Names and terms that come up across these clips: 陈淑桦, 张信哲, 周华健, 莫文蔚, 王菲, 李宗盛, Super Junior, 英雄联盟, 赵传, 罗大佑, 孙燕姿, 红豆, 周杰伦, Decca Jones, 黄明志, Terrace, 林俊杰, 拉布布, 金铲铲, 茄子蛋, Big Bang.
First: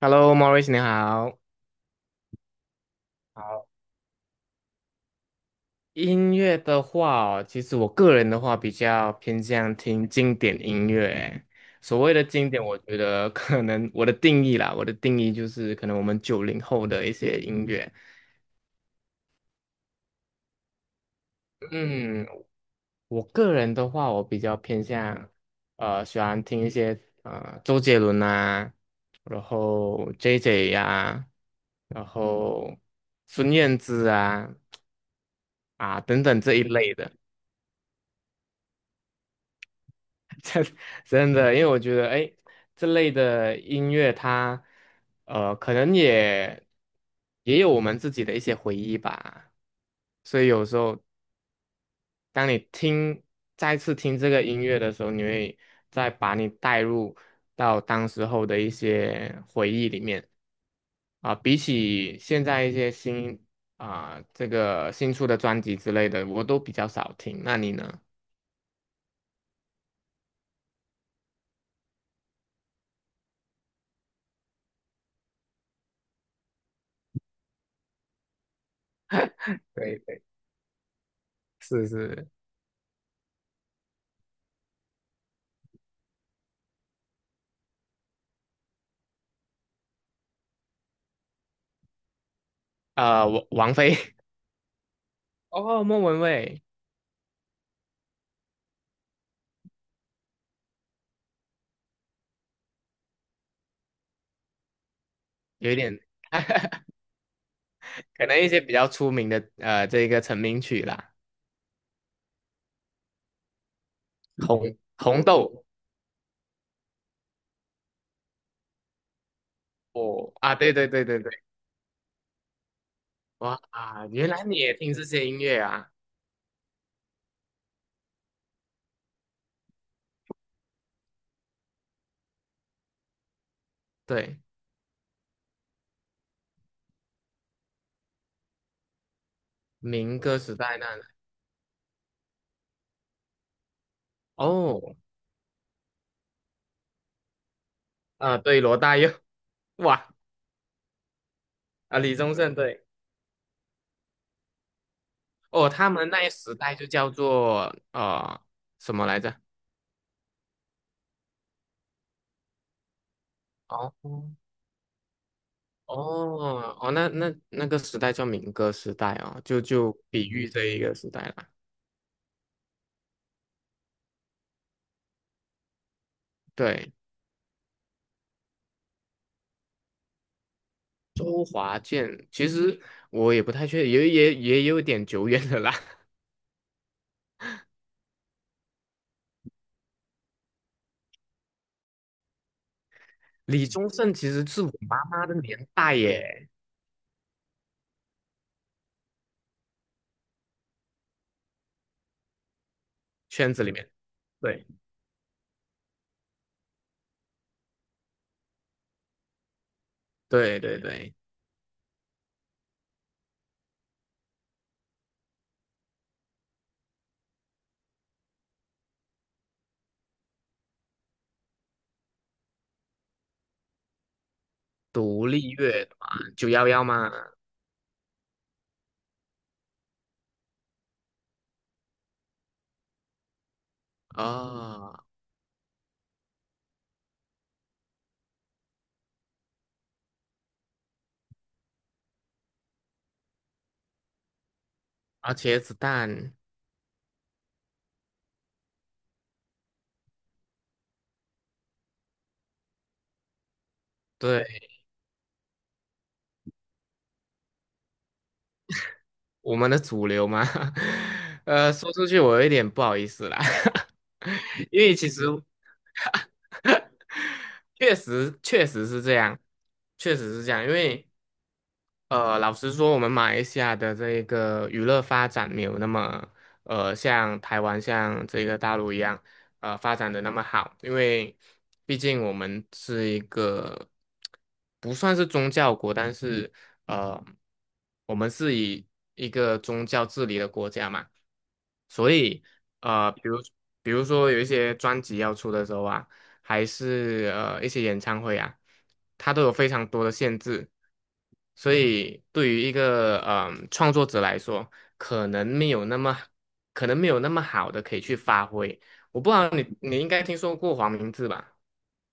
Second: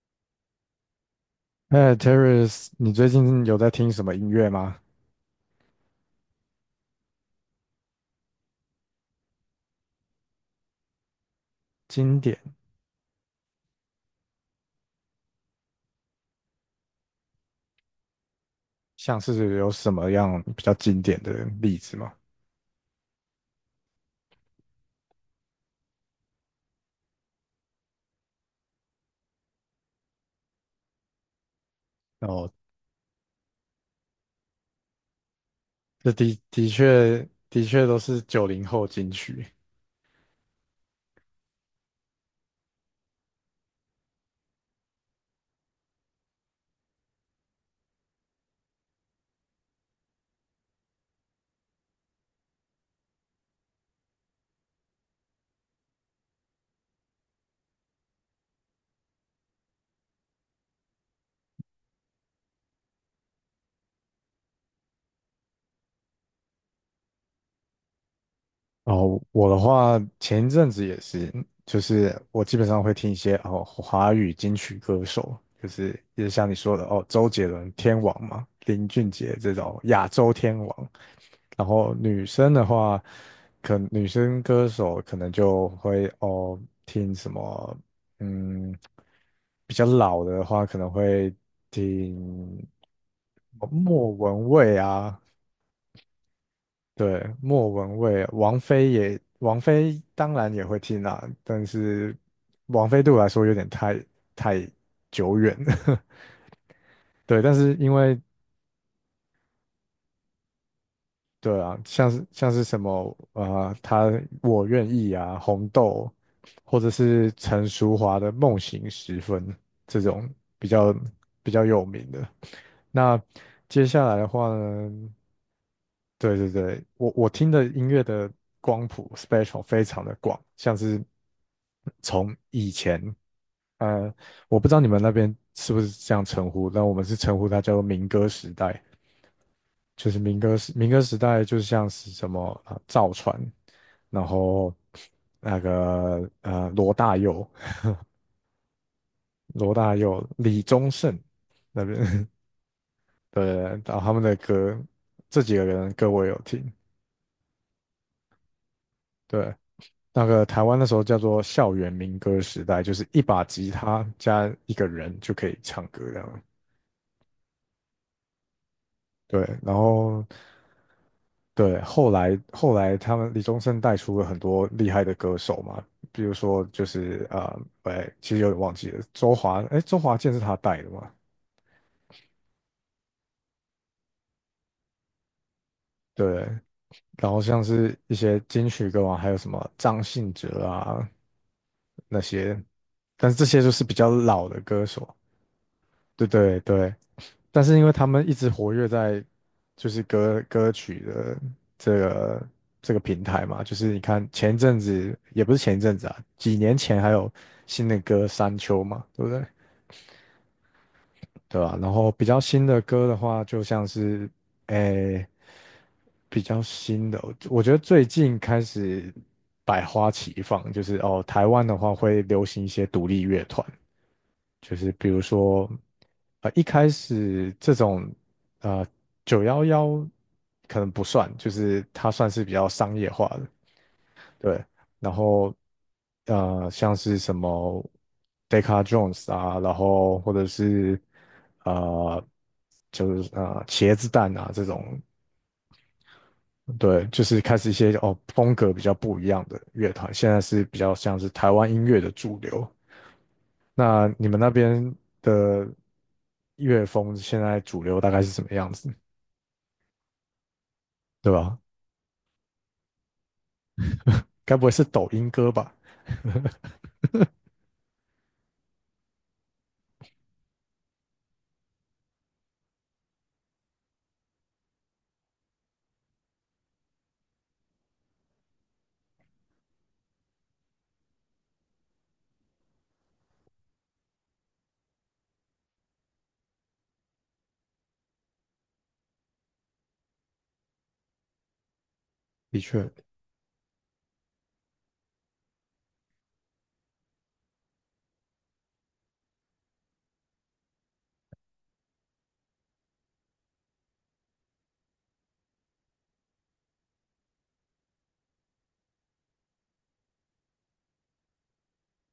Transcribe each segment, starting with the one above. h e l l o m a u r i c 你好。哎，Terrace，你最近有好，在听什么音乐吗？音乐的话哦，其实我个人的话比较偏向听经典音乐欸。所谓经的典，经典，我觉得可能我的定义就是可能我们90后的一些音乐。像是有什么样比较经典的例子吗？嗯，我个人的话，我比较偏向喜欢听一些周杰伦啊，然后 JJ 呀、然哦，后孙燕姿啊这等的等这一的类的。确的确都是九零后金曲。真的，因为我觉得，哎，这类的音乐它，可能也有我们自己的一些回忆吧。所以有时候，当你再次听这个音乐的时候，你会再把你带入到当时候的一些回忆里面啊。比起现在一些新啊，这个新出的专辑之类的，我都比较少听。那你呢？哦，我的话前一阵子也是，就是我基本上会听一些哦华语金曲歌手，就是也是像你说的哦，周杰伦天王嘛，林俊杰这种对亚对，洲天王。然是后女是，生的话，女生歌手可能就会哦听什么，嗯，比较老的话可能会听王菲。莫文蔚啊，哦，莫文蔚对，莫文蔚，王菲当然也会听啦，但是王菲对我来说有点太久远有一点，了，对，但是因为可能一些比较出名的这个成名曲啦，对啊，像是像是什么啊、呃他我红愿意红啊，豆红豆，或者是陈淑桦的《梦醒时分》这种哦啊，比对对较对对对，比较有名的。那哇接下啊，来的原来话你也听这呢，些音乐啊？对，我听的音乐的光谱 spectrum 非常的广，像是从以前，呃，对，我不知道你们那边是不是这样称呼，但我们是称呼它叫做民歌时代。就是民民歌歌时时代那民歌时代，就像是什么啊呃赵传，然后哦罗大佑、啊，对，罗大佑 罗大哇佑、李宗盛那边，啊，李的宗盛对然后他们的歌，这几个哦，人他的们歌那我也一有时听。代就叫做什么来着？对，那个台湾那时候叫做校园民歌时代，就是一把吉哦他加一个人就可以唱哦歌这样。哦，那个时代叫民歌时代对，哦，就然就后比喻这一个时代啦。对，后来他们李宗盛带出了很多厉害的歌手嘛，比如说对，其实有点忘记了，周华健是他带的嘛，周华健，其实我也不太确定，也有点久远的啦。对，然后像是一些金曲歌王，还有什么张信哲啊那些，但是这些李就是宗比较盛其实老的是我歌妈手，妈的年代对耶，对对，但是因为他们一直活跃在就是歌曲的这个这个平台圈子嘛，里就面。是你看前一对阵子也不是前一阵子啊，几年前还有新的歌《山丘》嘛，对不对？对对对，对吧、然后比较新的歌的话，就像是诶、比较新的，我觉得最近开始百花齐放，就是哦，台湾的话会流行一些独立乐团，就是比如独立说，乐团九一幺幺开嘛，始这种呃九幺幺可能不算，就是它算是比较商业化的，对。啊然后像是什么 Decca Jones 啊，然后或者是呃，就是呃茄子蛋啊这种，而且子弹，对，就是开始一些哦风格比较不一样的乐团，现在是比较像是台湾音乐的主流。那你们那对边的乐风现在主流大概是什么样子，我们的主流嘛，对 吧？说出去我有一点不好意思啦，该不会 因是为抖其实 音歌吧？确实确实是这样，确实是这样，因为。老实说，我们马来西亚的这个娱乐发展没有那么，像台湾、像这个大陆一样，发展的那么好，因为毕竟我们是一个不算是宗教国，但是呃，我们是以一个宗教治理的国家嘛。所以的确，呃，比如比如说有一些专辑要出的时候啊，还是一些演唱会啊，它都有非常多的限制，所以对于一个创作者来说，可能没有那么可能没有那么好的可以去发挥。我不知道你应该听说过黄明志吧？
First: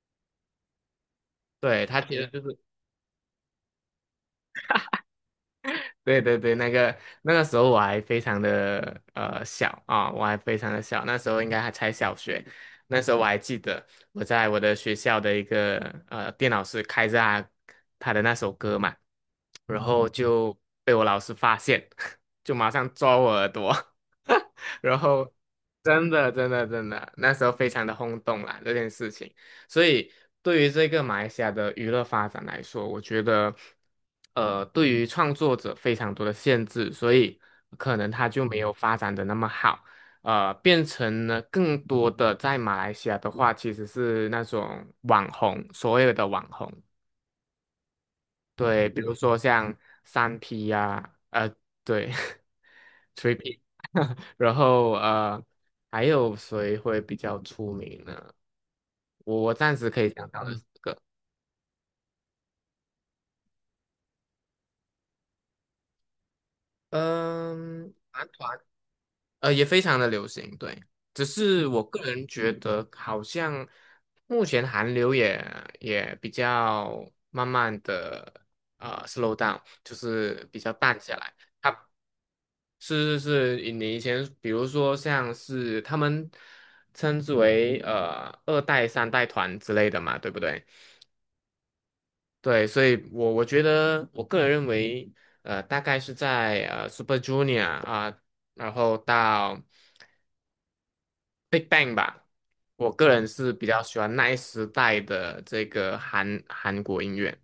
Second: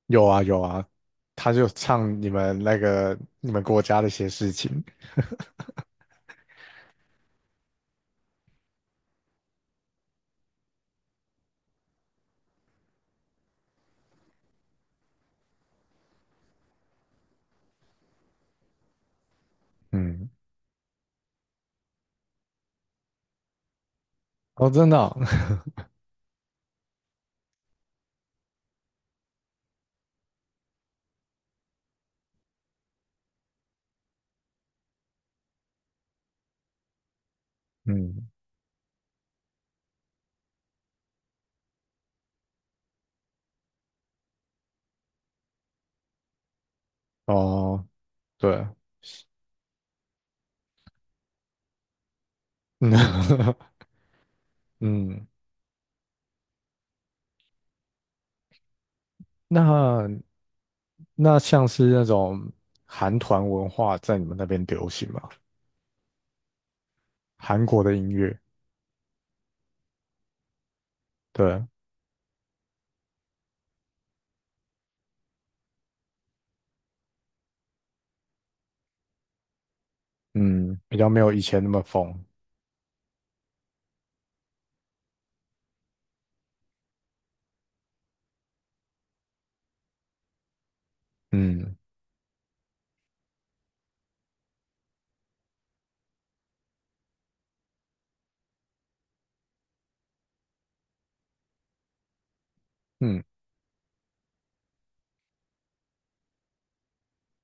有啊有啊，他就对，他其唱实你就们是。那个你们国家的一些事情，对对对，那个时候我还非常的小啊，我还非常的小，那时候应该还才小学。那时候我还记得我在我的学校的一个电脑室开着他的那首歌嘛，然后嗯，就被我老师发现，就马上抓我耳朵，哦，真的然哦 后 真的真的真的，那时候非常的轰动啦这件事情。所以对于这个马来西亚的娱乐发展来说，我觉得，对于创作者非常多的限制，所以可能嗯，他就没有发展的那么好，变成了更多的在马来西亚的话，其实是那种网红，所有的网红。哦，对，对，比如说像三 P 呀、对 t r i 嗯 P，然 后嗯，还有谁会比较出名呢？我暂时可以那想到的四个，像是那种韩团文化在你们那边流行吗？韩国嗯，的音男乐，团，也非常的流行，对，只是对，我个人觉得好像目前韩流也比较慢慢的slow down，就是比较嗯，比淡较下没有来。以前那么疯，是是是，你以前比如说像是他们称之为二代、三代团之类的嘛，对不对？嗯对，所以我觉得我个人认为，大概是在Super Junior 啊、然后到 Big Bang 吧，我个嗯，人是比较喜欢那一时代的这个韩国音乐。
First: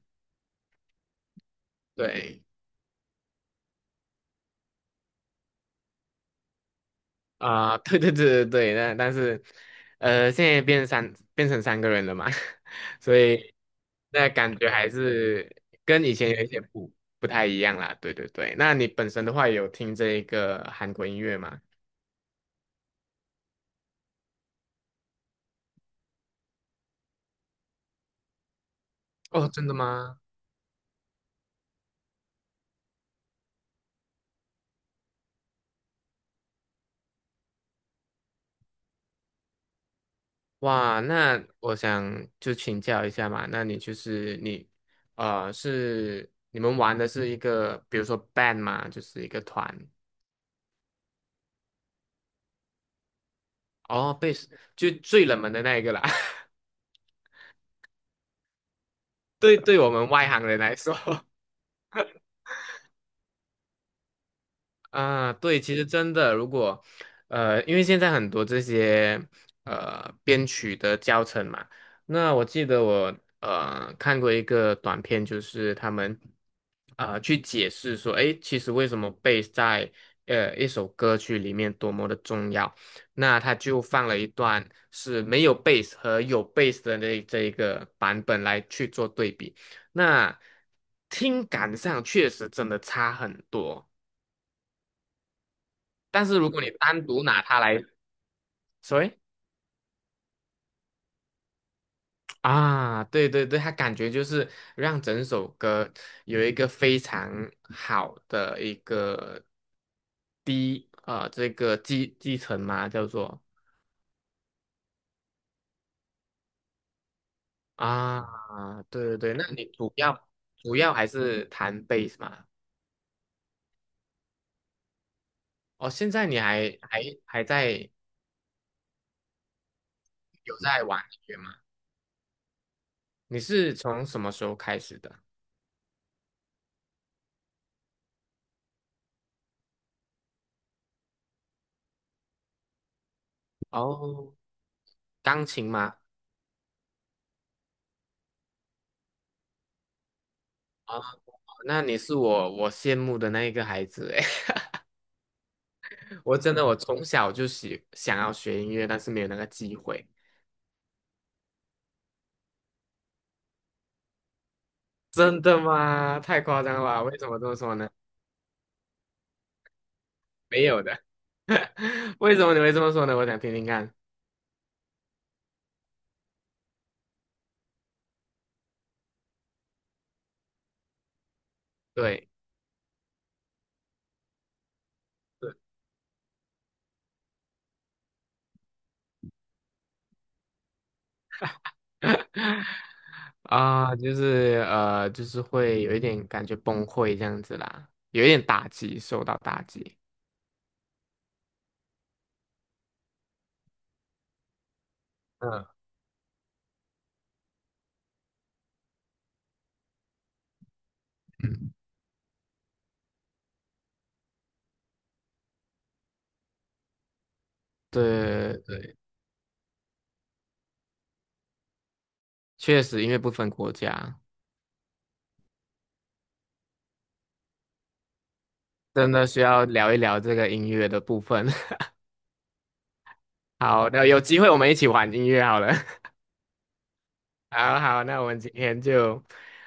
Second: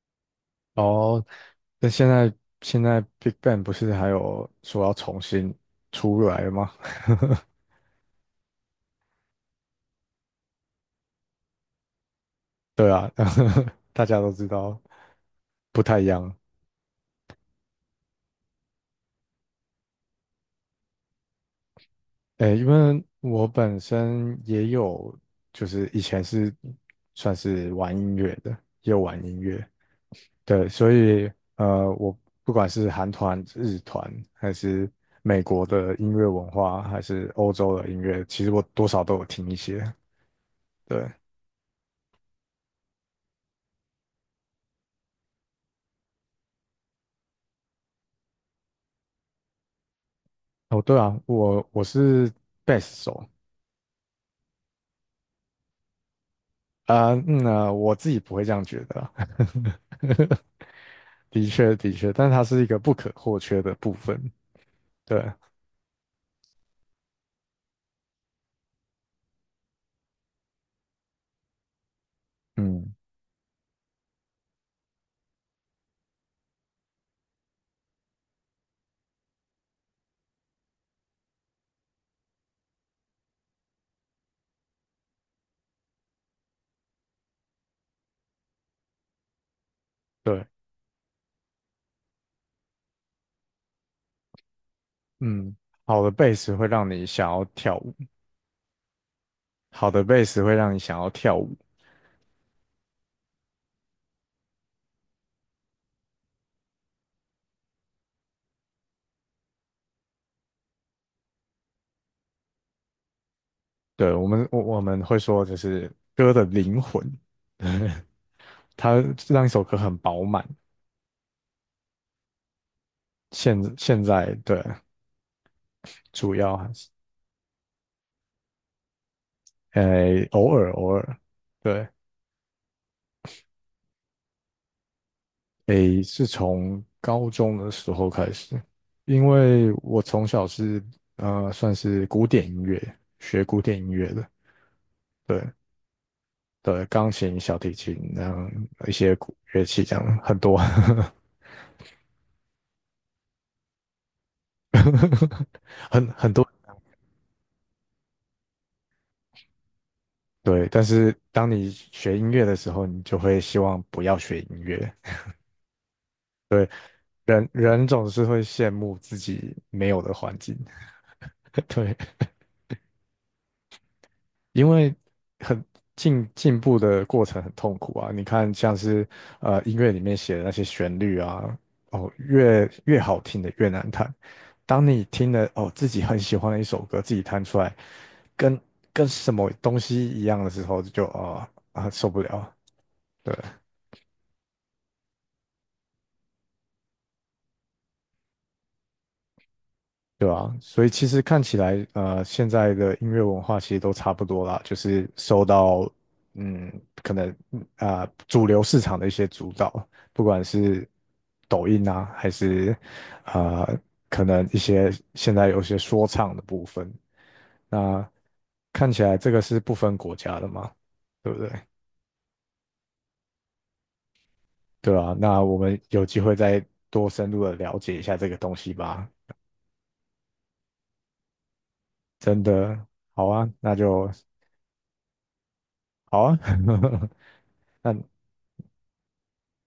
哦，那现在对，现在 Big Bang 不是还有说要重新出来了吗？啊、对对对对对，但是，现在变成三个人了嘛，对啊，所以 大家那都知感觉道还是不太跟一以前样。有一些不太一样啦。对对对，那你本身的话有听这一个韩国音乐吗？诶，因为我本身也有，就是以前是算是玩音乐的，也有玩音哦，乐，真的吗？对，所以我不管是韩团、日团，还是美国的音乐文化，还是欧洲的音乐，其实我多少都有听一些，哇，对。那我想就请教一下嘛，那你就是你，是你们玩的是一个，比如说 band 嘛，就是一个团，哦，对啊，我是贝斯手哦，贝斯就最冷门的那一个啦，我自己不会这样觉得啊 对，对我们外行人来说。的确，但它是一个不可或缺的部分，对，啊，对，其实真的，如果因为现在很多这些编曲的教程嘛，那我记得嗯，我看过一个短片，就是他们去解释说，诶，其实为什么 b a s 斯在一首歌曲里面多么的重要，那他就放了一段是没有 b a s 斯和有 b a s 斯的这一个版本来去做对比，那对，听感上确实真的差很多。嗯，好的但贝是如斯果会你让你单独想拿要它跳来说，舞，所以好的贝斯会让你想要跳舞，啊，对对对，它感觉就是让整首歌有一个非常好的一个低啊、这个继承嘛，叫做对，我们会说就是歌的灵魂，对啊，它对对对，让那一首你歌主很饱要满，主要还是弹贝斯嘛？现在对，哦，现在主你要还还是，还还在呃，偶有尔在偶玩尔，音乐吗？对。你是从什么时候开始的？诶，是从高中的时候开始，因为我从小是算是古典音乐，学古典音乐的，哦，对钢琴吗？对，钢琴、小提琴，然后一些古乐器这样很多，哦，那你是我羡慕的那一个孩子欸 很很我多，真的我从小就想要学音乐，但是没有那个机会。对。但是当你学音乐的时候，你就会希望不要学音乐，真的吗？太夸张了吧？为什么这人么说人呢？总是会羡慕自己没有的环境，没有的。对。为什么你会这么说呢？我想听听看。因为很进步的过程很痛苦啊。你看，像是音乐里面写的那些旋律啊，哦，对，越好听的越难弹。当你听了哦自己很喜欢的一首歌，自己弹出来，跟跟什么东西一样的时候，就啊啊、受不了。对，啊、就是会有一点感觉崩溃这样子啦，有一点打击，受到打击。对啊，所以其实看起来，现在的音乐文化其实都差不多啦，就是受嗯到，嗯，可能主流市场的一些主导，不管是抖嗯，音啊，还是啊、呃可能一些现在有些说唱的部分，那对看对，起来这个是不分国家的嘛，对不对？确实，因为不分国家，对啊，那我们有机会再多深入的了解一下这个东西吧。真的需要聊一聊这个音乐的部分。真的，好啊，那好，那就有机会我们一起玩音乐好了。好啊。好那好，那我们今天就，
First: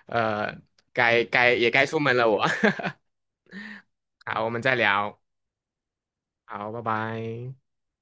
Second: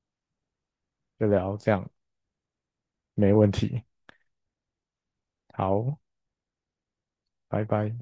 呃，该就该聊这也该样，出门了我。没问题。好，我们再聊。好，好，拜拜。拜拜。